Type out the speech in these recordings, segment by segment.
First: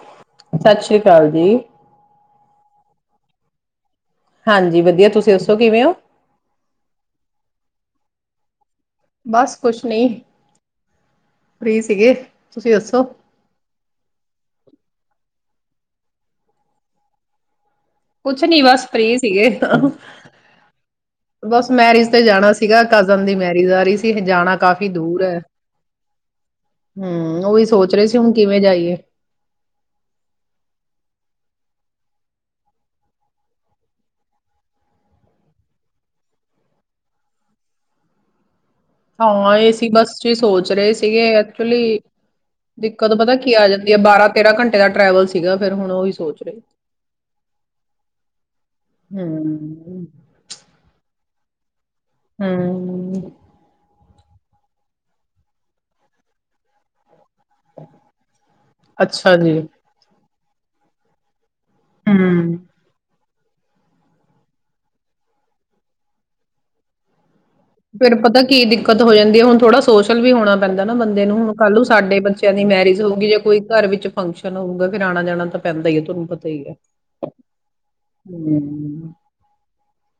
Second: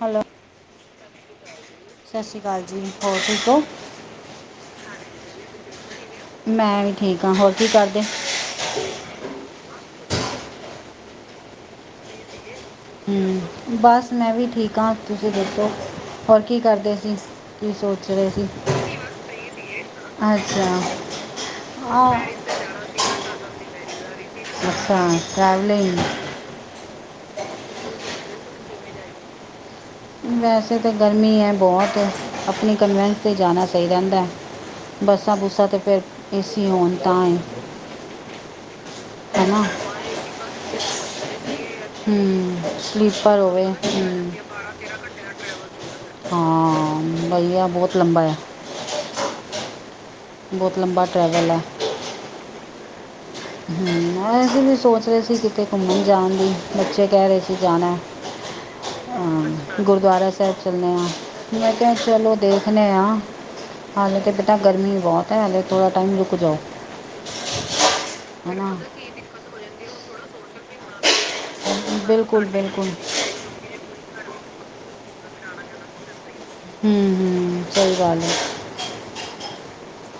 Hello Sat Sri ਅਕਾਲ ਜੀ। ਸਤਿ ਸ਼੍ਰੀ ਅਕਾਲ ਜੀ ਹੋਰ ਠੀਕ ਹੋ। ਹਾਂਜੀ ਵਧੀਆ, ਤੁਸੀਂ ਦੱਸੋ ਕਿਵੇਂ ਹੋ? ਮੈਂ ਵੀ ਠੀਕ ਹਾਂ ਹੋਰ ਕੀ ਕਰਦੇ ਬਸ ਕੁੁਸ਼ ਨਹੀਂ ਫਰੀ ਸੀਗੇ। ਤੁਸੀਂ ਦੱਸੋ? ਹੂੰ, ਬਸ ਮੈਂ ਵੀ ਠੀਕ ਹਾਂ ਤੁਸੀਂ ਦੱ ਹੋਰ ਕੀ ਕਰਦੇ ਸੀ। ਕੀ ਸੋਚ ਰਹੇ ਕੁਛ ਸੀ ਨੀ ਬਸ ਫਰੀ ਸੀਗੇ ਅੱਛਾ ਬਸ ਮੈਰਿਜ ਤੇ ਆ ਜਾਣਾ ਸੀ ਗਾ ਕਜ਼ਨ ਦੀ ਮੈਰ ਡਿਜ਼ਾਰੀਜ਼ ਕਿ ਜਾਣਾ ਕਾਫ਼ੀ ਅੱਛਾ ਦੂਰ ਹੈ। ਟਰੈਵਲਿੰਗ ਹੂੰ, ਉਹੀ ਸੋਚ ਰਹੇ ਸੀ ਹੁਣ ਕਿਵੇਂ ਜਾਈਏ ਵੈਸੇ ਤਾਂ ਗਰਮੀ ਹੈ ਬਹੁਤ ਆਪਣੀ ਕਨਵੈਂਸ 'ਤੇ ਜਾਣਾ ਸਹੀ ਰਹਿੰਦਾ, ਬੱਸਾਂ ਬੁੱਸਾਂ ਤਾਂ ਫਿਰ ਏਸੀ ਹੋਣ ਤਾਂ ਹੀ ਹਾਂ, ਏਸੀ ਬਸ ਚੀ ਸੋਚ ਰਹੇ ਸੀਗੇ। ਐਕਚੁਲੀ ਹੂੰ ਦਿੱਕਤ ਪਤਾ ਸਲੀਪਰ ਕੀ ਹੋਵੇ ਆ ਜਾਂਦੀ ਹੈ, ਬਾਰਾਂ ਹੂੰ ਤੇਰਾਂ ਘੰਟੇ ਦਾ ਟ੍ਰੈਵਲ ਸੀਗਾ। ਫਿਰ ਹੁਣ ਉਹੀ ਸੋਚ ਰਹੇ, ਹਾਂ ਭਈਆ ਬਹੁਤ ਲੰਬਾ ਹੈ ਹੂੰ। ਬਹੁਤ ਲੰਬਾ ਟਰੈਵਲ ਐ। ਹੂੰ। ਹੂੰ, ਅਸੀਂ ਵੀ ਸੋਚ ਰਹੇ ਸੀ ਕਿਤੇ ਘੁੰਮਣ ਜਾਣ ਦੀ ਬੱਚੇ ਕਹਿ ਰਹੇ ਸੀ। ਜਾਣਾ ਅੱਛਾ ਜੀ ਹਾਂ ਗੁਰਦੁਆਰਾ ਸਾ ਤੈਂ ਚੱਲੇ ਆਂ। ਮੈਂ ਕਿਹਾ ਚਲੋ ਹਮ ਦੇਖਣੇ ਆ ਹਾਲੇ ਤਾਂ ਬੇਟਾ ਗਰਮੀ ਬਹੁਤ ਹੈ, ਹਾਲੇ ਥੋੜ੍ਹਾ ਟਾਈਮ ਰੁਕ ਜਾਓ। ਫੇਰ ਪਤਾ ਹੈ ਕੀ ਨਾ ਦਿੱਕਤ ਹੋ ਜਾਂਦੀ ਹੈ, ਹੁਣ ਥੋੜ੍ਹਾ ਸ ਸੋਸ਼ਲ ਵੀ ਹੋਣਾ ਪੈਂਦਾ ਨਾ ਬੰਦੇ ਨੂੰ ਹੁਣ ਕੱਲ ਨੂੰ ਸਾਡੇ ਬਿਲਕੁਲ ਬੱਚਿਆਂ ਦੀ ਬਿਲਕੁਲ ਮੈਰਿਜ ਹੋਗੀ ਜੇ ਕੋਈ ਘਰ ਵਿੱਚ ਫੰਕਸ਼ਨ ਹੋਊਗਾ ਫਿਰ ਆਣਾ ਜਾਣਾ ਤਾਂ ਪੈਂਦਾ ਏ ਤੁਹਾਨੂੰ ਪਤਾ ਸਹੀ ਐ, ਹਮ ਹਮ ਸਹੀ ਗੱਲ ਹੈ ਹੂੰ।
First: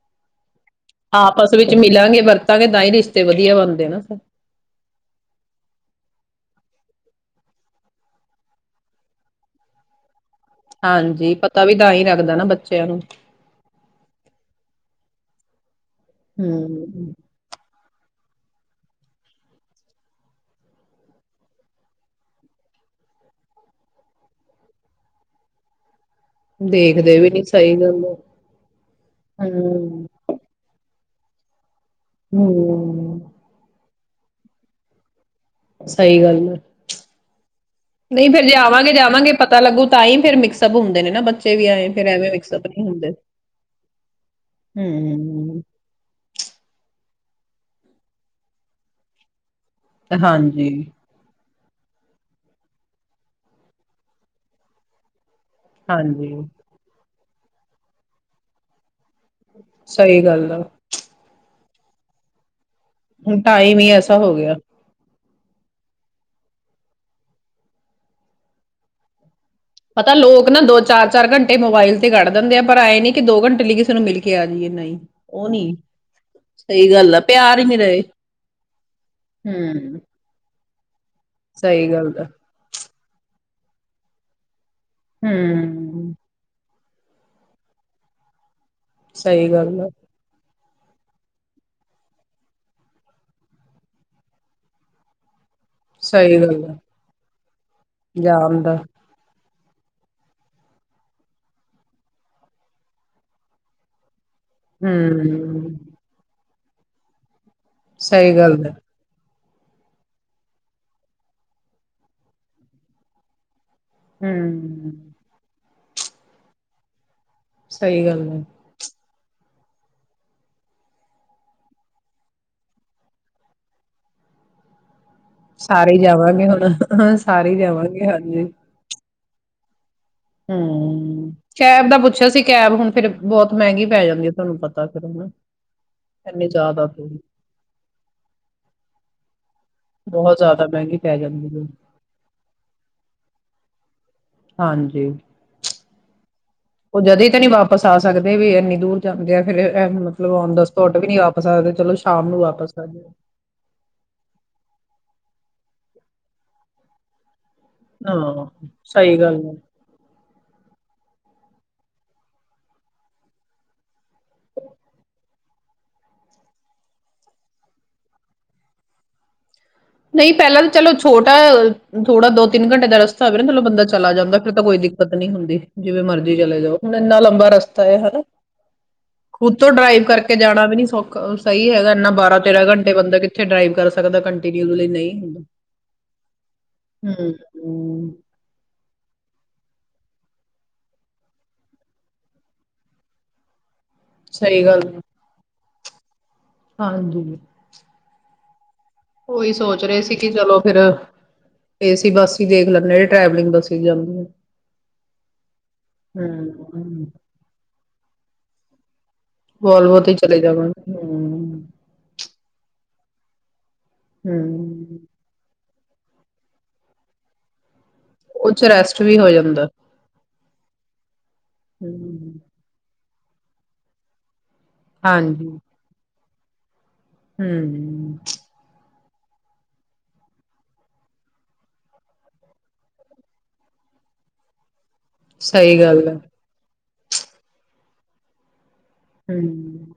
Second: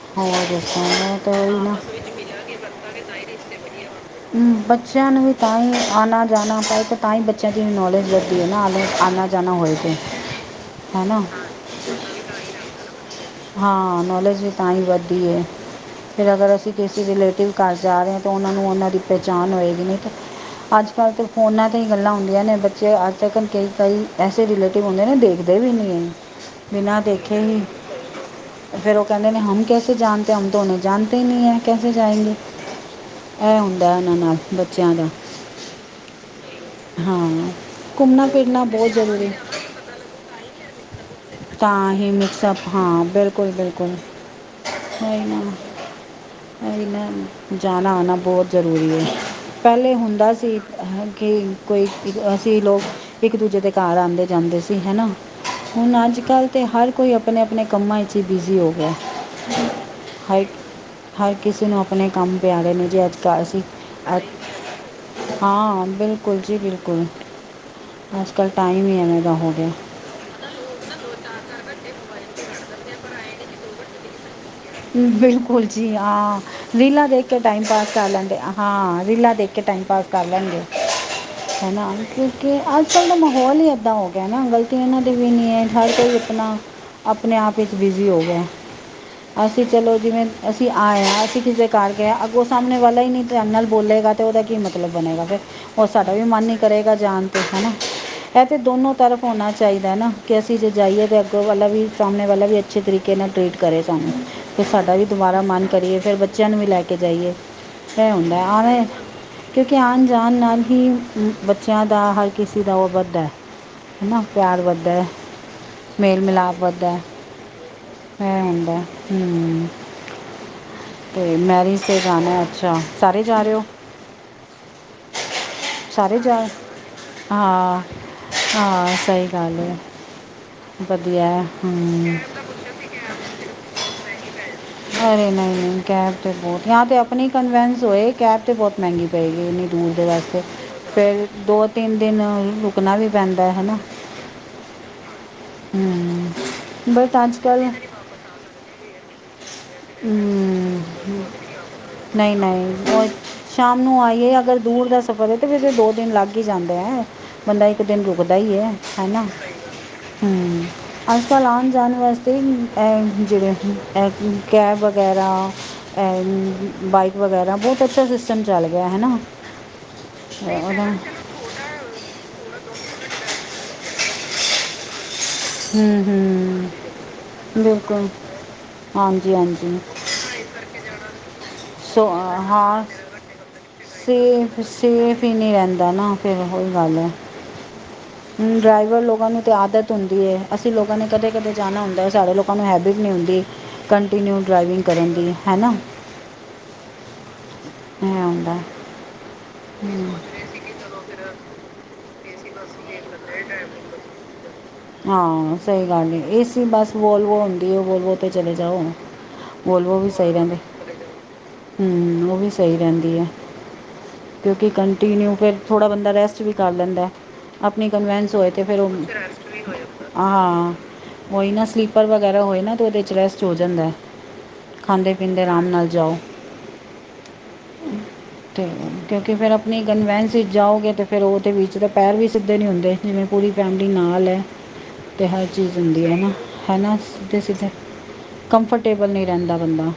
ਹੋਰ ਦੱਸੋ ਮੈਂ ਤਾਂ ਆਪਸ ਉਹੀ ਵਿੱਚ ਨਾ ਮਿਲਾਂਗੇ ਵਰਤਾਂਗੇ ਤਾਂ ਹੀ ਰਿਸ਼ਤੇ ਵਧੀਆ ਬਣਦੇ ਨਾ। ਫਿਰ ਬੱਚਿਆਂ ਨੂੰ ਵੀ ਤਾਂ ਹੀ ਆਣਾ ਜਾਣਾ ਪਏਗਾ। ਤਾਂ ਹੀ ਬੱਚਿਆਂ ਦੀ ਨੌਲੇਜ ਵਧਦੀ ਹੈ ਨਾ ਆਲੇ ਆਨਾ ਜਾਣਾ ਹੋਏ ਵੇ ਹਾਂਜੀ ਪਤਾ ਵੀ ਤਾਂ ਹੀ ਲੱਗਦਾ ਨਾ ਬੱਚੇ ਬੱਚਿਆਂ ਨੂੰ ਹਾਂ ਨੌਲੇਜ ਵੀ ਤਾਂ ਹੀ ਵੱਧਦੀ ਹੈ। ਫਿਰ ਅਗਰ ਅਸੀਂ ਕਿਸੇ ਹੂੰ। ਰਿਲੇਟਿਵ ਘਰ ਜਾ ਰਹੇ ਹ ਤਾਂ ਉਹਨਾਂ ਨੂੰ ਉਹਨਾਂ ਦੀ ਪਹਿਚਾਣ ਹੋਏਗੀ ਨਹੀਂ ਅੱਜ ਕੱਲ੍ਹ ਤਾਂ ਫੋਨਾਂ ਤੇ ਹੀ ਗੱਲਾਂ ਹੁੰਦੀਆਂ ਨੇ ਬੱਚੇ ਅੱਜ ਤੱਕ ਕਈ ਕਈ ਐਸੇ ਰਿਲੇਟਿਵ ਹੁੰਦੇ ਨੇ ਦੇਖਦੇ ਵੀ ਨਹੀਂ ਹੈ। ਦੇਖਦੇ ਵੀ ਨੀ ਸਹੀ। ਗੱਲ ਹੈ ਫੇਰ ਉਹ ਕਹਿੰਦੇ ਨੇ ਹਮ ਕੈਸੇ ਹੂੰ ਜਾਣਤੇ ਤੇ ਹਮ ਤੋ ਓਣੇੇ ਜਾਣਤੇ [unintelligible] ਕੈਸੇ ਜਾਏਗੇ ਹੂੰ। ਇਹ ਹੁੰਦਾ ਐ। ਨਾਲ ਬੱਚਿਆਂ ਦਾ ਸਹੀ ਗੱਲ ਆ ਹਾਂ ਘੁੰਮਣਾ ਨਹੀਂ ਫੇਰ ਜੇ ਫਿਰਨਾ ਬਹੁਤ ਆਵਾਂਗੇ ਜ਼ਰੂਰੀ ਜਾਵਾਂਗੇ ਪਤਾ ਲੱਗੂ ਤਾਂ ਹੀ ਫੇਰ ਮਿਕਸਪ ਹੁੰਦੇ ਨੇ। ਨਾ ਬੱਚੇ ਵੀ ਆਏ ਤਾਂ ਫੇਰ ਹੀ ਐਵੇਂ ਮਿਕਸਅਪ ਨਹੀਂ ਹਾਂ ਹੁੰਦੇ। ਬਿਲਕੁਲ ਬਿਲਕੁਲ ਹੀ ਹੂੰ ਨਾਹੀ ਨਾ। ਜਾਣਾ ਆਣਾ ਬਹੁਤ ਜ਼ਰੂਰੀ ਹੈ। ਪਹਿਲੇ ਹੁੰਦਾ ਸੀ ਹਾਂਜੀ। ਕਿ ਕੋਈ ਅਸੀਂ ਲੋਕ ਇੱਕ ਦੂਜੇ ਦੇ ਘਰ ਆਦੇ ਜਾਂਦੇ ਸੀ ਹਨਾ। ਹੁਣ ਅੱਜ ਹਾਂਜੀ ਗੱਲ ਤੇ ਹਰ ਕੋਈ ਆਪਣੇ ਆਪਣੇ ਕੰਮਾਂ ਵਿੱਚ ਹੀ ਬਿਜ਼ੀ ਹੋ ਗਿਆ। ਸਹੀ ਹਰ ਗੱਲ ਆ ਹਰ ਕਿਸੇ ਨੂੰ ਆਪਣੇ ਕੰਮ ਪਿਆਰੇ ਨੇ। ਜੀ ਅੱਜ ਕੱਲ੍ਹ ਹੁਣ ਅਸੀਂ ਟਾਈਮ ਹੀ ਐਸਾ ਹੋ ਅੱਜ- ਗਿਆ। ਹਾਂ ਬਿਲਕੁਲ ਜੀ ਬਿਲਕੁਲ ਅੱਜ ਕੱਲ੍ਹ ਟਾਈਮ ਹੀ ਐਵੇੇ ਦਾ ਹੋ ਗਿਆ ਪਤਾ ਲੋਕ ਨਾ ਦੋ ਚਾਰ ਚਾਰ ਘੰਟੇ ਮੋਬਾਇਲ ਤੇ ਕੱਢ ਦਿੰਦੇ ਆ ਪਰ ਆਏ ਨੇ ਕਿ ਦੋ ਘੰਟੇ ਲਈ ਕਿਸੇ ਨੂੰ ਮਿਲ ਕੇ ਆ ਜਾਈਏ ਨਹੀਂ ਉਹ ਬਿਲਕੁਲ ਨਹੀਂ ਜੀ ਹਾਂ ਸਹੀ ਰੀਲਾਂ ਗੱਲ ਆ ਦੇਖ ਕੇ ਪਿਆਰ ਟਾਈਮ ਹੀ ਨਹੀਂ ਪਾਸ ਰਹੇ ਕਰ ਲੈਂਦੇ ਹਾਂ ਰੀਲਾਂ ਦੇਖ ਕੇ ਟਾਈਮ ਹਮ ਪਾਸ ਕਰ ਲੈਂਦੇ। ਸਹੀ ਹਨ ਗੱਲ ਆ ਕਿਉਕਿ ਅਜ ਕਲ ਦਾ ਮਾਹੌਲ ਹੀ ਏਦਾਂ ਹੋ ਗਿਆ ਨਾ ਗਲਤ ਇੰਨਾ ਦੀ ਵੀ ਨਹੀਂ ਹੈ ਹਰ ਹਮ ਕੋਈ ਆਪਣਾ। ਆਪਣੇ ਆਪ ਵਿੱਚ ਬਿਜ਼ੀ ਹੋ ਗਏ ਸਹੀ ਅਸੀਂ ਗੱਲ ਆ ਚਲੋ ਜਿਵੇਂ ਅਸੀ ਅਸੀਂ ਆਏ ਹਾਂ ਅਸੀਂ ਕਿਸੇ ਕਰਕੇ ਅ ਉਹ ਸਾਹਮਣੇ ਵਾਲਾ ਹੀ ਨਹੀਂ ਧਿਆਨ ਨਾਲ ਬੋਲੇਗਾ ਅਤੇ ਉਹਦਾ ਕੀ ਮਤਲਬ ਬਣੇਗਾ ਫਿਰ ਉਹ ਸਾਡਾ ਵੀ ਸਹੀ ਮਨ ਹੀ ਗੱਲ ਆ ਕਰੇਗਾ ਜਾਣ 'ਤੇ ਹੈ ਨਾ ਇਹ ਤਾਂ ਜਾਣ ਦਾ ਦੋਨੋਂ ਤਰਫ ਹੋਣਾ [inaudible] ਕੇ ਅਸੀਂ ਜਾਈਐ ਤਾਂ ਅੱਗੋ ਵਾਲਾ ਵੀ ਸਾਮਣੇ ਵਾਲਾ ਵੀ ਅਚੇਤਰਿਕੇ ਨਾਲ ਟ੍ਰੀਟ ਕਰੇ ਸਾਨੂੰ ਫਿਰ ਸਾਡਾ ਵੀ ਦੁਬਾਰਾ ਮਨ ਹਮ ਕਰੀਏ ਫਿਰ ਬੱਚ [unintelligible] [inaudible] ਨੂੰ ਵੀ ਲੈਕੇ ਜਾਈਏ ਸ ਸਹੀ ਹੁੰਦਾ ਗੱਲ ਆ ਆਵੈ ਕਿਉਂਕਿ ਆਉਣ ਜਾਣ ਨਾਲ ਹੀ ਬੱਚਿਆਂ ਦਾ ਹਰ ਕਿਸੇ ਦਾ ਉਹ ਵੱਧ ਹੈ। ਹੈ ਨਾ ਪਿਆਰ ਹਮ ਵਧਦਾ ਹੈ ਮੇਲ ਮਿਲਾਪ ਵਧਦਾ ਹੈ। ਸਹੀ ਗੱਲ [unintelligible] ਆ ਹੂੰਦਾ ਹੈ ਹਮ ਤੇ ਮੈਰਜ਼ ਤੇ ਜਾਣਾ ਅੱਛਾ ਸਾਰੇ ਜਾ ਰਹੇ ਹੋ। ਸਾਰੇ ਜਾਵਾਂਗੇ ਹੁਣ ਸਾਰੇ ਹੀ ਹਾਂ ਜਾਵਾਂਗੇ ਹਾਂਜੀ। ਹਾਂ [unintelligible] [unintelligible] ਵਧੀਆ ਹਮ ਹੈ ਕੈਬ ਦਾ ਹਮ ਪੁੱਛਿਆ ਸੀ ਕੈਬ ਹੁਣ ਫੇਰ ਬਹੁਤ ਮਹਿੰਗੀ ਪੈ ਜਾਂਦੀ ਹੈ। ਤੁਹਾਨੂੰ ਪਤਾ ਫਿਰ ਹਨਾ ਅਰੇ ਨਹੀਂ-ਨਹੀਂ ਕੈਬ ਤੇ ਇੰਨੀ ਬਹੁਤ ਯਾ ਜ਼ਿਆਦਾ ਤੇ ਆਪਣੀ ਕਨਵੈਂਸ ਹੋਏ, ਕੈਬ ਤੇ ਬਹੁਤ ਮਹਿੰਗੀ ਪਏਗੀ ਇੰਨੀ ਦੂਰ ਦੇ ਬਹੁਤ ਵਾਸਤੇ, ਜ਼ਿਆਦਾ ਮਹਿੰਗੀ ਪੈ ਫੇਰ ਜਾਂਦੀ ਹੈ ਦੋ, ਤਿੰਨ ਦਿਨ ਰੁਕਣਾ ਵੀ ਪੈਂਦਾ ਹੈ ਨਾ। ਹਾਂਜੀ। [unintelligible] ਹਮ ਉਹ ਬਟ ਜਦੇ ਅੱਜ ਤੇ ਨਹੀਂ ਕੱਲ੍ਹ ਵਾਪਸ ਆ ਸਕਦੇ ਵੀ ਇੰਨੀ ਦੂਰ ਜਾਂਦੇ ਆ। [inaudible] ਇਹ ਵੀ ਮਤਲਬ ਆਉਣ ਦਾ ਹਮ, ਤੁਹਾਡੇ ਵੀ ਨੀ ਵਾਪਸ ਆ ਸਕਦੇ, ਚਲੋ ਸ਼ਾਮ ਨਹੀਂ ਨੂੰ ਵਾਪਸ ਆ ਨਹੀਂ ਉਹ ਜਾਓ। ਸ਼ਾਮ ਨੂੰ ਆਈਏ ਅਗਰ [inaudible] ਤੇ ਫਿਰ ਦੋ ਦਿਨ ਲੱਗ ਹੀ ਜਾਂਦੇ ਹੈ। ਬੰਦਾ ਇੱਕ ਦਿਨ ਰੁਕਦਾ ਹਾਂ ਹੀ ਹੈ ਸਹੀ ਹੈਨਾ ਗੱਲ ਹੈ ਹਮਮ ਅ ਆਨ ਜਾਨ ਵਾਸਤੇ ਹੀ ਏਹ ਜਿਵੇੰ ਕਿ [inaudible] ਕੈਬ ਵਗੈਰਾ, ਏਹ ਬਾਈਕ ਵਗੈਰਾ, ਬਹੁਤ ਅੱਛਾ ਸਿਸਟਮ ਚੱਲ ਗਿਆ ਹੈ ਨਾ। ਨਹੀਂ ਪਹਿਲਾਂ ਤਾਂ ਉਹਦਾ ਚਲੋ ਹਮ ਛੋਟਾ, ਅਹ ਥੋੜਾ ਦੋ ਤਿੰਨ ਘੰਟੇ ਦਾ ਰਸ [inaudible] [inaudible] ਮਲੋਂ ਬੰਦਾ ਚਲਾ ਜਾਂਦਾ ਏ, ਫਿਰ ਤਾਂ ਕੋਈ ਦਿੱਕਤ ਨੀ ਹੁੰਦੀ ਜਿਵੇਂ ਮਰਜੀ ਚਲੇ ਹਮ ਜਾਓ, ਇੰਨਾ ਲੰਬਾ ਰਸਤਾ ਹੈ ਬਿਲਕੁਲ ਹੈਨਾ, ਹਾਂਜੀ ਖੁਦ ਤੋਂ ਹਾਂਜੀ ਡਰਾਈਵ ਕਰਕੇ ਜਾਣਾ ਵੀ ਨੀ ਸੌਖਾ [inaudible] [inaudible] ਹੈਗਾ ਸੋ ਇੰਨਾ ਬਾਰਾਂ, ਤੇਰਾਂ ਹਾਂ ਘੰਟੇ ਬੰਦਾ ਕਿੱਥੇ ਡਰਾਈਵ ਕਰ ਸਕਦਾ। ਘੰ [inaudible] ਸੇਫ ਸੇਫ ਹੀ ਨਹੀਂ ਰਹਿੰਦਾ ਨਾ, ਫੇਰ ਉਹਹੀ ਗੱਲ ਹੈ। ਹਮ ਹਮ, ਡਰਾਈਵਰ ਲੋਗਾਂ ਨੂੰ ਆਦਤ ਹੁੰਦੀ ਏ, ਅਸੀਂ ਲੋਗਾਂ ਨੇ ਕਦੇ-ਕਦੇ ਜਾਣਾ ਹੁੰਦਾ ਏ, ਸਾਡੇ ਲੋਕਾਂ ਨੂੰ ਹੈਬਿਟ ਨਹੀਂ ਹੁੰਦੀ। ਕੰਟੀਨਿਊ ਸਹੀ ਡਰਾਈਵਿੰਗ ਗੱਲ ਕਰਨ ਦੀ ਹੈਨਾ? ਹਾਂਜੀ। [inaudible] ਆਉਂਦਾ ਏ। ਉਹੀ ਸੋਚ ਰਹੇ ਸੀ ਕਿ ਚਲੋ ਫਿਰ। ਏ ਸੀ ਬੱਸ ਵੀ ਦੇਖ ਲੈਣਾ ਹਾਂ ਯਾ ਟਰੈਵਲਿੰਗ ਬੱਸ ਹੀ ਜਾਂਦੀ ਏ। ਹਾਂ ਸਹੀ ਗੱਲ ਏ, ਏ ਸੀ ਬਸ ਵੋਲਵੋ ਹੁੰਦੀ ਏ, ਵੋਲਵੋ ਤੇ ਚਲੇ ਜਾਓ। ਵੋਲਵੋ ਵੀ ਤੇ ਸਹੀ ਚਲੇ ਰਹਿੰਦੀ, ਜਾਵਾਂਗੇ ਹੂੰ ਹਮ ਉਹ ਵੀ ਸਹੀ ਰਹਿੰ ਦੀ ਹੈ। ਕਿਉਂਕਿ ਕੰਟੀਨਿਊ ਫਿਰ ਥੋੜ੍ਹਾ ਬੰਦਾ ਰੈਸਟ ਵੀ ਕਰ ਲੈਂਦਾ ਏ। ਅਪ ਅਪਣੀ ਕਨਵੇਂਸ ਹੋਏ ਤੇ ਚ ਫਿਰ ਉਹ ਰੈਸਟ ਵੀ ਹੋ ਹਾਂ। ਜਾਂਦਾ ਹਾਂ। ਉਈ ਨਾ, ਸਲੀਪਰ ਹੂੰ, ਵਗੈਰਾ ਹੋਏ ਨਾ ਤੇ ਉਹਦੇ ਚ ਰੈਸਟ ਹੋ ਜਾਂਦਾ ਏ। ਖਾਂਦੇ, ਪੀਂਦੇ, ਆਰਾਮ ਨਾਲ ਜਾਓ। ਹਮ ਹ ਤੇ ਕਿਉਂਕਿ ਫਿਰ ਆਪਣੀ ਕਨਵੈਂਸ ਵਿੱਚ ਜਾਓਗੇ, ਤਾਂ ਫਿਰ ਉਹਦੇ ਵਿੱਚ ਤਾਂ ਪੈਰ ਵੀ ਸਿੱਧੇ ਨਹੀਂ ਹੁੰਦੇ, ਜਿਵੇਂ ਪੂਰੀ ਫੈਮਿਲੀ ਨਾਲ ਹੈ। ਤੇ ਹਰ ਚੀਜ਼ ਸਹੀ ਹੁੰਦੀ ਗੱਲ ਹੈ ਨਾ ਹੈ। ਸਿੱਧੇ ਸਿੱਧੇ ਕੰਮਫਰਟ ਟੇਬਲ ਨਹੀਂ ਰਹਿੰਦਾ ਬੰਦਾ ਹੂੰ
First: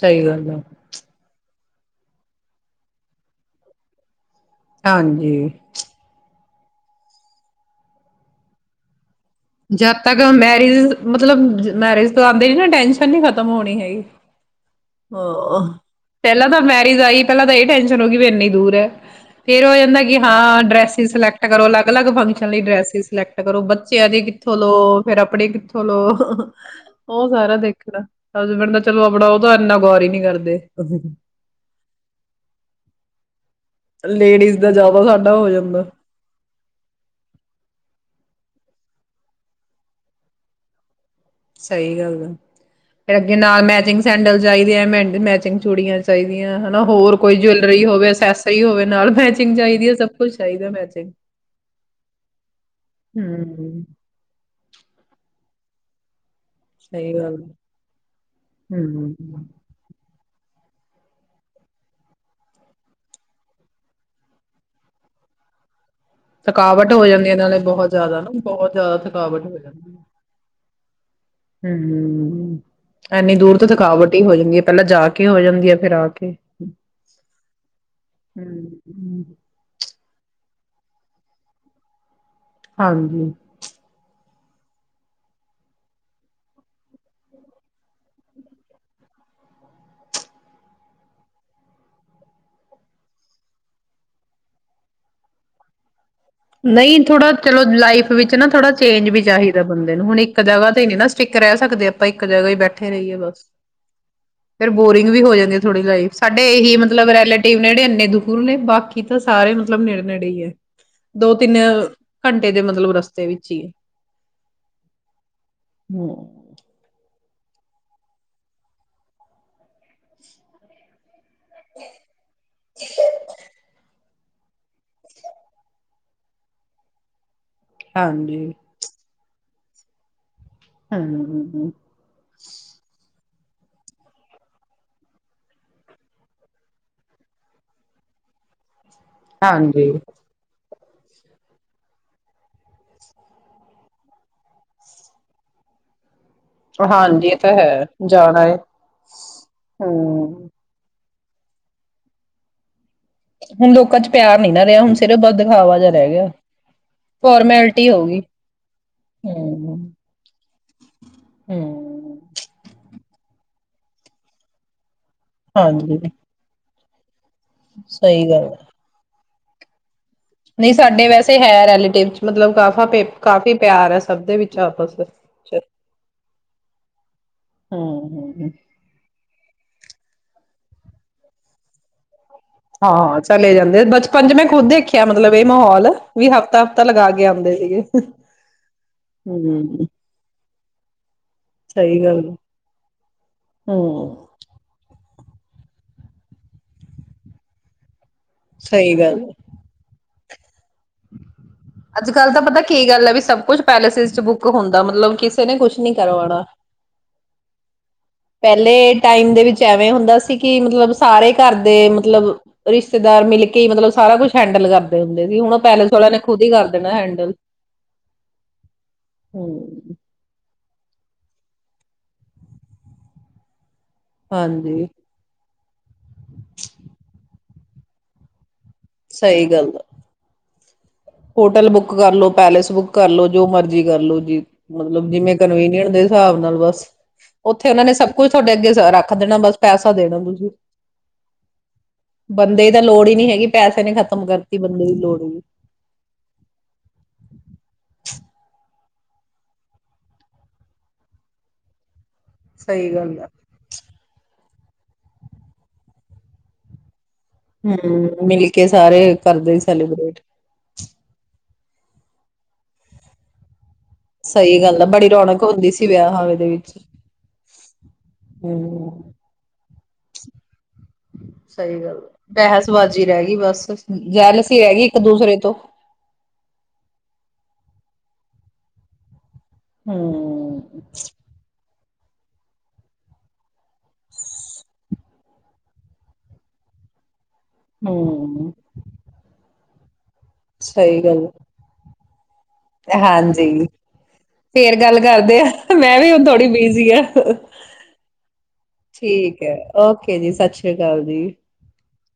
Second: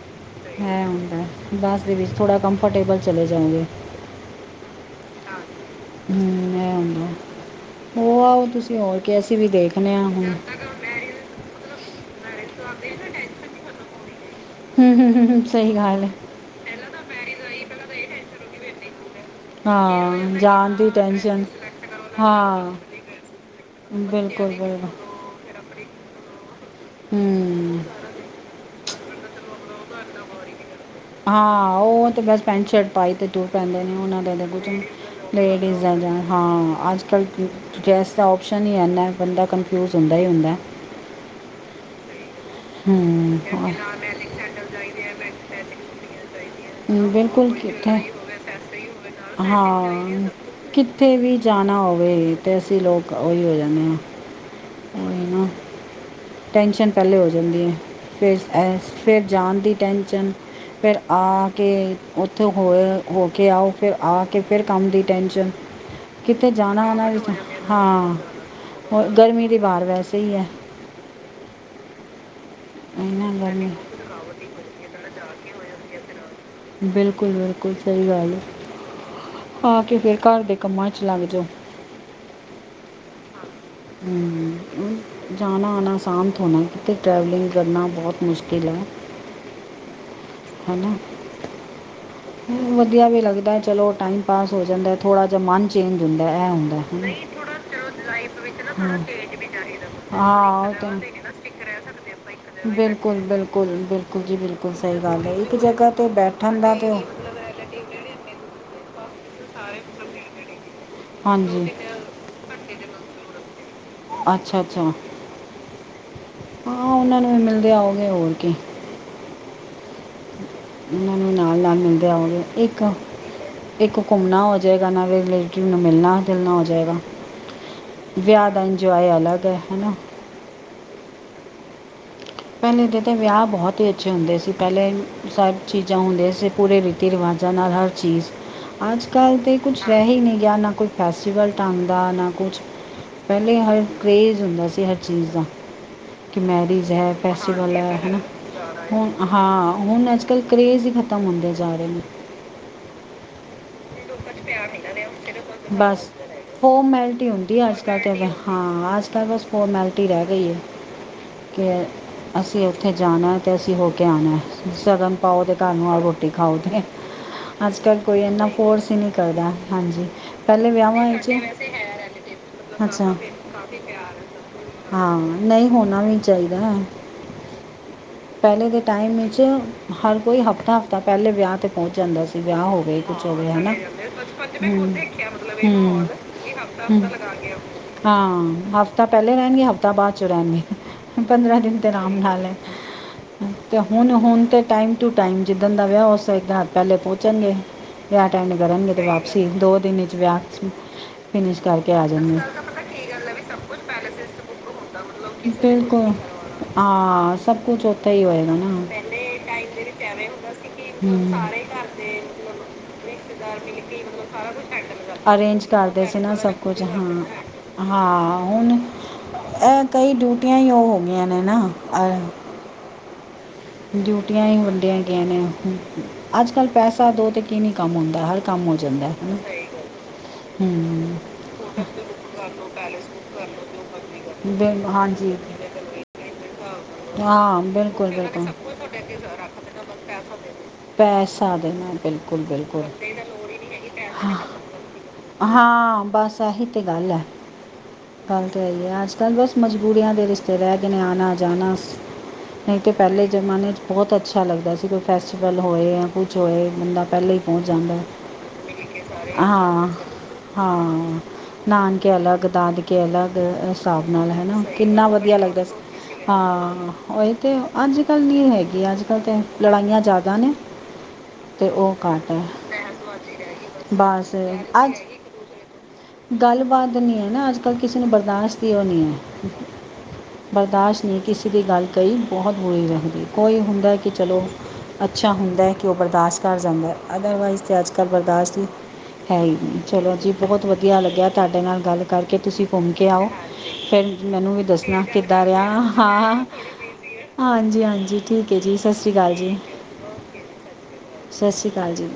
ਸਹੀ ਗੱਲ ਹੈ ਹੁੰਦਾ ਬੱਸ ਦੇ ਵਿੱਚ ਥੋੜ੍ਹਾ ਕੰਫਰਟੇਬਲ ਚਲੇ ਜਾਓਗੇ। ਹਾਂਜੀ! ਹਮ ਇਹ ਆਦਾ ਉਹ ਆਓ, ਤੁਸੀਂ ਹੋ ਜੱਦ ਤੱਕ ਮੈਰਿਜ ਮਤਲਬ ਮੈਰਿਜ ਆਂਦੇ ਨ ਨਾ ਟੈਨਸ਼ਨ ਨੀ ਖਤਮ ਹੋਣੀ ਹੈਗੀ। ਹਮ ਹਮ ਹਮ ਹਮ ਹ ਸਹੀ ਗੱਲ ਹੈ ਪਹਿਲਾਂ ਤਾਂ ਮੈਰਿਜ ਆਈ ਪਹਿਲਾਂ ਤਾਂ ਇਹ ਟ ਚਲੋਗੀ ਵੀ ਇੰਨੀ ਦੂਰ ਹੈ। ਫੇਰ ਉਹ ਕਹਿੰਦਾ ਹਾਂ ਕਿ, ਹਾਂ ਜਾਣ ਦੀ ਡਰੈਸ ਟੈਨਸ਼ਨ ਸਿਲੈਕਟ ਕਰੋ ਅਲੱਗ, ਅਲੱਗ, ਫੰਕਸ਼ਨ ਲਈ ਹਾਂ ਡਰੈਸ ਸਿਲੈਕਟ ਕਰੋ ਬੱਚਿਆਂ ਦੇ ਬਿਲਕੁਲ ੳ ਬਿਲਕੁਲ ਫੇਰ ਆਪਣੇ ਚਥਲੋ ਉਹ ਸਾਰਾ ਹਮ ਦੇਖਣਾ ਹਸਬੈਂਡ ਦਾ ਚਲੋ ਆਪਣਾ ਉਹਦਾ ਇੰਨਾ ਗੌਰ ਹੀ ਨੀ ਕਰਦੇ। ਹਾਂ, ਉਹ ਤੇ ਬਸ ਪੈਂਟ ਸ਼ਰਟ ਪਾਈ ਤੇ ਤ ਪੈਂਦੇ ਨੇ ਉਹਨਾਂ ਦਾ ਲੇਡੀਜ਼ ਕੁ ਜ਼ਿਆਦਾ ਸਾਡਾ ਹੋ ਲੇਡੀਜ਼ ਜਾਂਦਾ ਦਾ ਹਾਂ ਅੱਜ ਡੈ੍ਸ ਦਾ ਕੁਛ ਨਹੀਂ ਇ ਬੰਦਾ ਕਨਫਿਊਜ ਹੁੰਦਾ ਹੀ ਹੁੰਦਾ। ਸਹੀ ਗੱਲ ਆ ਫਿਰ ਅੱਗੇ ਹਮ ਨਾਲ ਮੈਚਿੰਗ ਸੈਂਡਲ ਚਾਹੀਦੇ ਆ ਮ ਮੈਚਿੰਗ ਚੂੜੀਆਂ ਚਾਹੀਦੀਆਂ ਹਨਾ ਹੋਰ ਕੋਈ ਬਿਲਕੁਲ ਜਵਲਰੀ ਕਿੱਥੇ ਹੋਵੇ ਅਸੈਸਰੀ ਹੋਵੇ ਨਾਲ ਮੈਚਿੰਗ ਚਾਹੀਦੀ ਹੈ ਸਭ ਹਾਂ ਕੁਛ ਚਾਹੀਦਾ ਮੈਚਿੰਗ ਕਿੱਥੇ ਵੀ ਜਾਣਾ ਹੋਵੇ ਤੇ ਅਸੀਂ ਲੋਕ ਉਹੀ ਹੋ ਜਾਂਦੇ ਹਾਂ ਟੈਂਸ਼ਨ ਸਹੀ ਪਹਿਲੇ ਹੋ ਗੱਲ ਜਾਂਦੀ ਹੈ ਫਿਰ ਹਮ ਫਿਰ ਜਾਣ ਦੀ ਟੈਂਸ਼ਨ ਫਿਰ ਆ ਕੇ ਉੱਥੋਂ ਹੋ ਹੋ ਕੇ ਆਓ ਫਿਰ ਆ ਕੇ ਫਿਰ ਕੰਮ ਦੀ ਟੈਂਸ਼ਨ ਥਕਾਵਟ ਹੋ ਜਾਂਦੀ ਹੈ ਇਹ ਨਾਲੇ ਬਹੁਤ ਜ਼ਿਆਦਾ ਨਾ ਬਹੁਤ ਜ਼ਿਆਦਾ ਹੋਰ ਥਕਾਵਟ ਗਰਮੀ ਦੀ ਹੋ ਬਾਹਰ ਜਾਂਦੀ ਹੈ ਵੈਸੇ ਹੀ ਹਮ ਹਮ ਹਮ ਉਹੀ ਨਾ ਇੰਨੀ ਦੂਰ ਤੋਂ ਗਰਮੀ ਥਕਾਵਟ ਹੀ ਹੋ ਜਾਂਦੀ ਹੈ ਪਹਿਲਾਂ ਜਾ ਕੇ ਹੋ ਜਾਂਦੀ ਆ ਫੇਿਰ ਆ ਕੇ ਬਿਲਕੁਲ ਬਿਲਕੁਲ ਸਹੀ ਗੱਲ ਹੈ ਹੂੰ, ਆ ਕੇ ਫਿਰ ਘਰ ਦੇ ਕੰਮਾਂ 'ਚ ਲੱਗ ਜਾਓ ਹਾਂਜੀ ਜਾਣਾ ਆਉਣਾ ਅਸਾਂਤ ਹੋਣਾ ਕਿਤੇ ਟਰੈਵਲਿੰਗ ਕਰਨਾ ਬਹੁਤ ਮੁਸ਼ਕਿਲ ਹੈ ਹਨਾ ਵਧੀਆ ਵੀ ਲੱਗਦਾ ਚਲੋ ਟਾਈਮ ਪਾਸ ਹੋ ਜਾਂਦਾ ਹੈ ਥੋੜ੍ਹਾ ਜਿਹਾ ਮਨ ਚੇਂਜ ਹੁੰਦਾ ਇਹ ਹੁੰਦਾ ਨਹੀਂ ਥੋੜਾ ਚਲੋ ਲਾਈਫ ਵਿੱਚ ਨਾ ਥੋੜਾ ਚੇਂਜ ਵੀ ਚਾਹੀਦਾ ਬੰਦੇ ਨੂੰ ਹੁਣ ਇੱਕ ਹਾਂ ਜਗ੍ਹਾ ਉਹ ਤੇ ਤਾਂ ਨਹੀ ਨਾ ਸਟਿੱਕ ਰਹਿ ਸਕਦੇ ਆਪਾਂ ਇੱਕ ਜਗ੍ਹਾ ਹੀ ਬੈਠੇ ਰਹੀਏ ਬਿਲਕੁਲ ਬੱਸ ਬਿਲਕੁਲ ਬਿਲਕੁਲ ਜੀ ਫੇਿਰ ਬਿਲਕੁਲ ਸਹੀ ਬੋਰਿੰਗ ਵੀ ਗੱਲ ਹੈ ਹੋ ਇੱਕ ਜਾਂਦੀ ਥੋੜ੍ਹੀ ਜਗ੍ਹਾ 'ਤੇ ਲਾਈ ਸਾਡੇ ਬੈਠਣ ਦਾ ਇਹੀ ਤਾਂ ਮਤਲਬ ਰੈਲੇਟਿਵ ਨੇ ਜਿਹੜੇ ਇੰਨੇ ਦੁਖ ਨੇ ਬਾਕੀ ਤਾਂ ਸਾਰੇ ਮਤਲਬ ਨੇੜੇ ਨੇੜੇ ਹੀ ਹੈ ਦੋ ਤਿੰਨ ਹਾਂਜੀ ਘੰਟੇ ਦੇ ਮਤਲਬ ਰਸਤੇ ਵਿੱਚ ਹੀ ਏ ਰਸਤੇ ਅੱਛਾ ਅੱਛਾ ਹਮ ਹਾਂ ਉਹਨਾਂ ਨੂੰ ਵੀ ਮਿਲਦੇ ਆਉਗੇ ਹੋਰ ਕੀ ਹਮ ਨੂੰ ਨਾਲ ਨਾਲ ਮਿਲਦੇ ਆਗੇ ਇੱਕ ਇੱਕ ਘੁੰਮਣਾ ਹੋ ਜਾਵੇਗਾ ਨਾਲੇ ਰਿਲੇਟਿਵ ਨੂੰ ਮਿਲਣਾ ਜੁਲਣਾ ਹੋ ਜਾਵੇਗਾ ਹਾਂਜੀ, ਵਿਆਹ ਦਾ ਇੰਜੋਏ ਅਲੱਗ ਹੈ [inaudible] ਹਮਮਮ ਪਹਿਲੇ ਦੇ ਤਾਂ ਵਿਆਹ ਬਹੁਤ ਹੀ ਅੱਛੇ ਹੁੰਦੇ ਸੀ ਪਹਿਲੇ ਸਭ ਚੀਜ਼ਾਂ ਹੁੰਦੀਆਂ ਸੀ ਪੂਰੇ ਰੀਤੀ ਰਿਵਾਜ਼ਾਂ ਨਾਲ ਹਰ ਚੀਜ਼ ਅੱਜ ਕੱਲ ਤੇ ਕੁਛ ਹਾਂਜੀ। ਰਹਿ ਹੀ ਨਹੀਂ ਗਿਆ ਨਾ ਕੋਈ ਫੈਸਟੀਵਲ ਢੰਗ ਦਾ ਨਾ ਕੁਛ ਪਹਿਲੇ ਹਰ ਕਰੇਜ਼ ਹੁੰਦਾ ਸੀ ਹਰ ਚੀਜ਼ ਦਾ ਕਿ ਮੈਰਿਜ ਹੈ ਹਾਂਜੀ ਇਹ ਅ ਤਾਂ ਗੱਲ ਹੈ ਹਨਾ ਜਾਣਾ ਏ, ਹੁਣ ਹਾਂ ਹੁਣ ਅੱਜ ਕੱਲ ਹੂੰ। ਕਰੇਜ਼ ਖ਼ਤਮ ਹੁੰਦੇ ਜਾ ਰਹੇ ਨੇ ਹੁਣ ਲੋਕਾਂ ਚ ਪਿਆਰ ਨੀ ਨਾ ਰਿਹਾ ਹੁਣ ਸਿਰਫ ਬਸ ਦਿਖਾਵਾ ਜਿਹਾ ਬਸ ਰਹਿ ਗਿਆ, ਫੋਰਮੈਲਿਟੀ ਹੁੰਦੀ ਹੈ ਅੱਜ ਫੋਰਮੈਲਿਟੀ ਕੱਲ੍ਹ ਹੋ ਗਈ। ਤਾਂ ਹਾਂ ਅੱਜ ਕੱਲ੍ਹ ਬਸ ਹੂੰ, ਫੋਰਮੈਲਿਟੀ ਰਹਿ ਗਈ ਹੈ ਹੂੰ। ਕਿ ਅਸੀਂ ਉੱਥੇ ਜਾਨਣਾ ਹੈ ਕੈਸੀੇ ਹੋ ਕੇ ਆਉਣਾ ਹੈ ਸਗਮ ਪਾਓ ਤੇ ਘਰ ਨੂੰ‌ ਹਾਂਜੀ, ਆਓ ਰੋਟੀ ਖਾਓ ਉੱਥੇ ਅੱਜ ਕੱਲ੍ਹ ਕੋਈ ਸਹੀ ਇੰਨਾ ਗੱਲ ਹੈ। ਫੋਰਸ ਈ ਨੀ ਕਰਦਾ। ਹਾਂਜੀ। ਪਹਿਲੇ ਨਹੀਂ ਸਾਡੇ ਵਿਆਹਾਂ ਵਿੱਚ ਵੈਸੇ ਹੈ ਰੈਲੇਟਿਵ ਚ, ਮਤਲਬ ਕਾਫਾ ਅੱਛਾ। ਕਾਫੀ ਪਿਆਰ ਐ, ਸਭ ਦੇ ਵਿੱਚ ਆਪਸ ਨੂੰ ਹਾਂ ਚ। ਨਹੀਂ ਹੋਣਾ ਵੀ ਚਾਹੀਦਾ ਹੈ ਹਮ ਹਮ। ਪਹਿਲੇ ਦੇ ਟਾਈਮ ਈ ਚ ਹਰ ਕੋਈ ਹਫ਼ਤਾ ਹਫ਼ਤਾ ਪਹਿਲੇ ਵਿਆਹ 'ਤੇ ਪਹੁੰਚ ਜਾਂਦਾ ਸੀ। ਵਿਆਹ ਹੋਵੇ ਹਾਂ ਕੁਛ ਹੋਵੇ ਚਲੇ ਹਨਾ। ਜਾਂਦੇ ਬਚਪਨ ਚ ਮੈਂ ਖੁਦ ਹਮ ਦੇਖਿਆ ਮਤਲਬ ਇਹ ਮਾਹੌਲ ਵੀ ਹਫ਼ਤਾ-ਹਫ਼ਤਾ ਹਮ, ਲਗਾ ਕੇ ਆਉਂਦੇ ਸੀਗੇ। ਹਾਂ ਹਫ਼ਤਾ ਪਹਿਲੇ ਰਹਿਣਗੇ, ਹੂੰ, ਹਫ਼ਤਾ ਬਾਅਦ ਚੋ ਰਹਿਣਗੇ। ਪੰਦਰਾਂ ਦਿਨ ਤੇ ਸਹੀ ਰਾਮ ਗੱਲ ਨਾਲ ਐ। ਤੇ ਹੁਣ ਹੂੰ, ਹੁਣ ਤੇ ਟਾਈਮ ਟ ਟੂ ਟਾਈਮ ਜਿੱਦਣ ਦਾ ਵਿਆਹ ਓਸ ਤੋਂ ਇੱਕ ਰਾਤ ਪਹਿਲੇ ਪਹੁੰਚਣਗੇ‌। ਵਿਆਹ ਅਟੇਂਡ ਕਰਨਗੇ ਸਹੀ ਤੇ ਗੱਲ। ਵਾਪਸੀ। ਦੋ ਦਿਨ ਵਾਪਸੀ। ਅੱਜ ਕਲ ਤਾਂ ਪਤਾ ਕੀ ਗੱਲ ਆ, ਵੀ ਸਭ ਕੁਛ ਪੈਲੇਸਿਸ ਚ ਬੁੱਕ ਹੁੰਦਾ। ਮਤਲਬ ਕਿਸੇ ਨੇ ਕੁਛ ਨੀ ਬਿਲਕੁਲ ਕਰਵਾਣਾ। ਹਾਂ ਸਭ ਕੁਛ ਉੱਥੇ ਹੀ ਹੋਏਗਾ ਪਹਿਲੇ ਨਾ। ਟਾਈਮ ਦੇ ਵਿਚ ਐਵੇਂ ਹੁੰਦਾ ਸੀ, ਕਿ ਮਤਲਬ ਸਾਰੇ ਘਰ ਦੇ ਮਤਲਬ, ਰਿਸ਼ਤੇਦਾਰ ਮਿਲ ਕੇ ਮਤਲਬ ਸਾਰਾ ਕੁਛ ਹੈਂਡਲ ਕਰਦੇ ਹੁੰਦੇ ਕਰ ਸੀ। ਹੁਣ ਉਹ ਅਰੇਂਜ ਪੈਲੇਸ ਕਰਦੇ ਵਾਲੇਆਂ ਨੇ ਸੀ ਨਾ ਖੁਦ ਹੀ ਸਭ ਕਰ ਕੁਝ ਦੇਣਾ ਹਾਂ। ਹੈਂਡਲ। ਹਾਂ ਹਮ। ਟੀਆਂ ਹੀ ਓਹ ਹੋ ਗਈਆਂ ਨੇ ਨਾ। ਅ ਡਿਊਟੀਆਂ ਹੀ ਹਾਂਜੀ ਵੰਡੀਆਂ ਗਈਆਂ ਨੇ ਹੁ ਹਮ ਹਮ। ਅੱਜ ਕੱਲ੍ਹ ਪੈਸਾ ਦੋ ਤੇ ਕੀ ਨੀ ਕੰਮ ਹੁੰਦਾ। ਹਰ ਕੰਮ ਹੋ ਜਾਂਦਾ ਐ, ਹਨਾ। ਸਹੀ ਗੱਲ ਆ। ਹਮ। ਹੋਟਲ ਬੁੱਕ ਕਰਲੋ, ਪੈਲੇਸ ਬੁੱਕ ਕਰਲੋ, ਜੋ ਮਰਜੀ ਕਰਲੋ ਜੀ। ਲੋ ਬਿਲ ਮਤਲਬ ਹਾਂਜੀ ਜਿਵੇਂ ਕਨਵੀਨੀਯਟ ਦੇ ਸਾਬ ਨਾਲ ਬਸ ਹਾਂ ਉੱਥੇ ਉਹਨਾ ਨੇ ਬਿਲਕੁਲ ਸਭ ਕੁਛ ਤੁਹਾਡੇ ਅੱਗੇ ਸ ਰੱਖ ਦੇਣਾ ਬਸ ਪੈਸਾ ਦੇਣਾ ਤੁਹੀ, ਪੈਸਾ ਦੇਣਾ ਬਿਲਕੁਲ ਬੰਦੇ ਦੀ ਬਿਲਕੁਲ ਤਾਂ ਲੋੜ ਹੀ ਨੀ ਹੈਗੀ, ਪੈਸੇ ਨੇ ਖ਼ਤਮ ਕਰਤੀ ਬੰਦੇ ਦੀ ਲੋੜ ਵੀ। ਕੀ ਹਾਂ ਬਸ ਏਹੀ ਤਾਂ ਗੱਲ ਐ। ਗੱਲ ਤਾਂ ਏਹੀ ਆ। ਅਜ ਕੱਲ ਬਸ ਮਜ਼ਬੂਰੀਆਂ ਦੇ ਰਿਸ਼ਤੇਦਾਰ ਦੇ ਨੇ। ਆਣਾ ਜਾਣਾ ਨਹੀਂ ਤਾਂ ਸਹੀ ਗੱਲ ਪਹਿਲੇ ਆ। ਜ਼ਮਾਨੇ ਚ, ਬਹੁਤ ਅੱਛ ਅੱਛਾ ਲੱਗਦਾ ਸੀ, ਕੋਈ ਫੈਸਟੀਵਲ ਹੋਏ ਜਾਂ ਕੁਛ ਹੋਏ, ਬੰਦਾ ਪਹਿਲੇ ਹੀ ਪਹੁੰਚ ਜਾਂਦਾ ਹਮ, ਮਿਲ ਕੇ ਸਾਰੇ ਕਰਦੇ ਸੀ, ਹਾਂ ਸੈਲੀਬ੍ਰੇਟ। ਹਾਂ ਨਾਨਕੇ ਅਲਗ, ਦਾਦਕੇ ਅਲਗ, ਅ ਸਹੀ ਗੱਲ ਆ ਬੜੀ ਰੌਣਕ ਹੁੰਦੀ ਸੀ, ਵਿਆਹਵਾਂ ਦੇ ਵਿੱਚ। ਹਾਂ ਉਹੀ ਤੇ ਅੱਜ ਕੱਲ ਨੀ ਹੈਗੀ, ਅੱਜ ਹੂੰ। ਕੱਲ ਤੇ ਲੜਾਈਆਂ ਜ਼ਿਆਦਾ ਨੇ ਅਤੇ ਸਹੀ ਉਹ ਗੱਲ ਘੱਟ ਹੈ ਬਹਿਸਬਾਜ਼ੀ ਰਹਿ ਗਈ ਬਸ ਬਸ ਜਹਿਲਸੀ ਰਹਿ ਗਈ ਇੱਕ ਅੱਜ ਦੂਸਰੇ ਤੋਂ। ਗੱਲਬਾਤ ਨੀ ਹੈ ਨਾ ਅੱਜ ਕੱਲ੍ਹ ਕਿਸੇ ਨੂੰ ਬਰਦਾਸ਼ਤ ਹੀ ਉਹ ਨਹੀਂ ਹੈ। ਹੂੰ। ਬਰਦਾਸ਼ਤ ਨੀ ਕਿਸੇ ਦੀ ਗੱਲ ਕਈ ਬਹੁਤ ਬੁਰੇ ਹੁੰਦੇ, ਕੋਈ ਹੁੰਦਾ ਏ ਕਿ ਚਲੋ ਅੱਛਾ ਹੁੰਦਾ ਕਿ ਉਹ ਬਰਦਾਸ਼ਤ ਕਰ ਜਾਂਦਾ ਐ। ਅਦਰਵਾਈਜ਼ ਤਾਂ ਅੱਜ ਕੱਲ੍ਹ ਹੂੰ, ਬਰਦਾਸ਼ਤ ਹੈ ਹੀ ਨਹੀਂ ਚਲੋ ਜੀ ਬਹੁਤ ਵਧੀ ਸਹੀ ਗੱਲ ਲੱਗਿਆ ਤੁਹਾਡੇ ਨਾਲ ਗੱਲ ਕਰਕੇ ਤੁਸੀਂ ਘੁੰਮ ਕੇ ਆਓ ਹਾਂਜੀ। ਫਿਰ ਮੈਨੂੰ ਵੀ ਫੇਰ ਗੱਲ ਦੱਸਣਾ ਕਰਦੇ ਕਿੱਦਾਂ ਆ, ਰਿਹਾ। ਮੈਂ ਵੀ ਹੁਣ ਹਾਂ, ਥੋੜ੍ਹੀ ਬਿਜ਼ੀ ਆ। ਹਾਂਜੀ ਹਾਂਜੀ ਠੀਕ ਹੈ ਜੀ ਸਤਿ ਸ਼੍ਰੀ ਅਕਾਲ ਠੀਕ ਹੈ, ਜੀ। ਓਕੇ ਜੀ, ਸਤਿ ਸ੍ਰੀ ਅਕਾਲ ਜੀ। ਸਤਿ ਸ਼੍ਰੀ ਅਕਾਲ ਜੀ।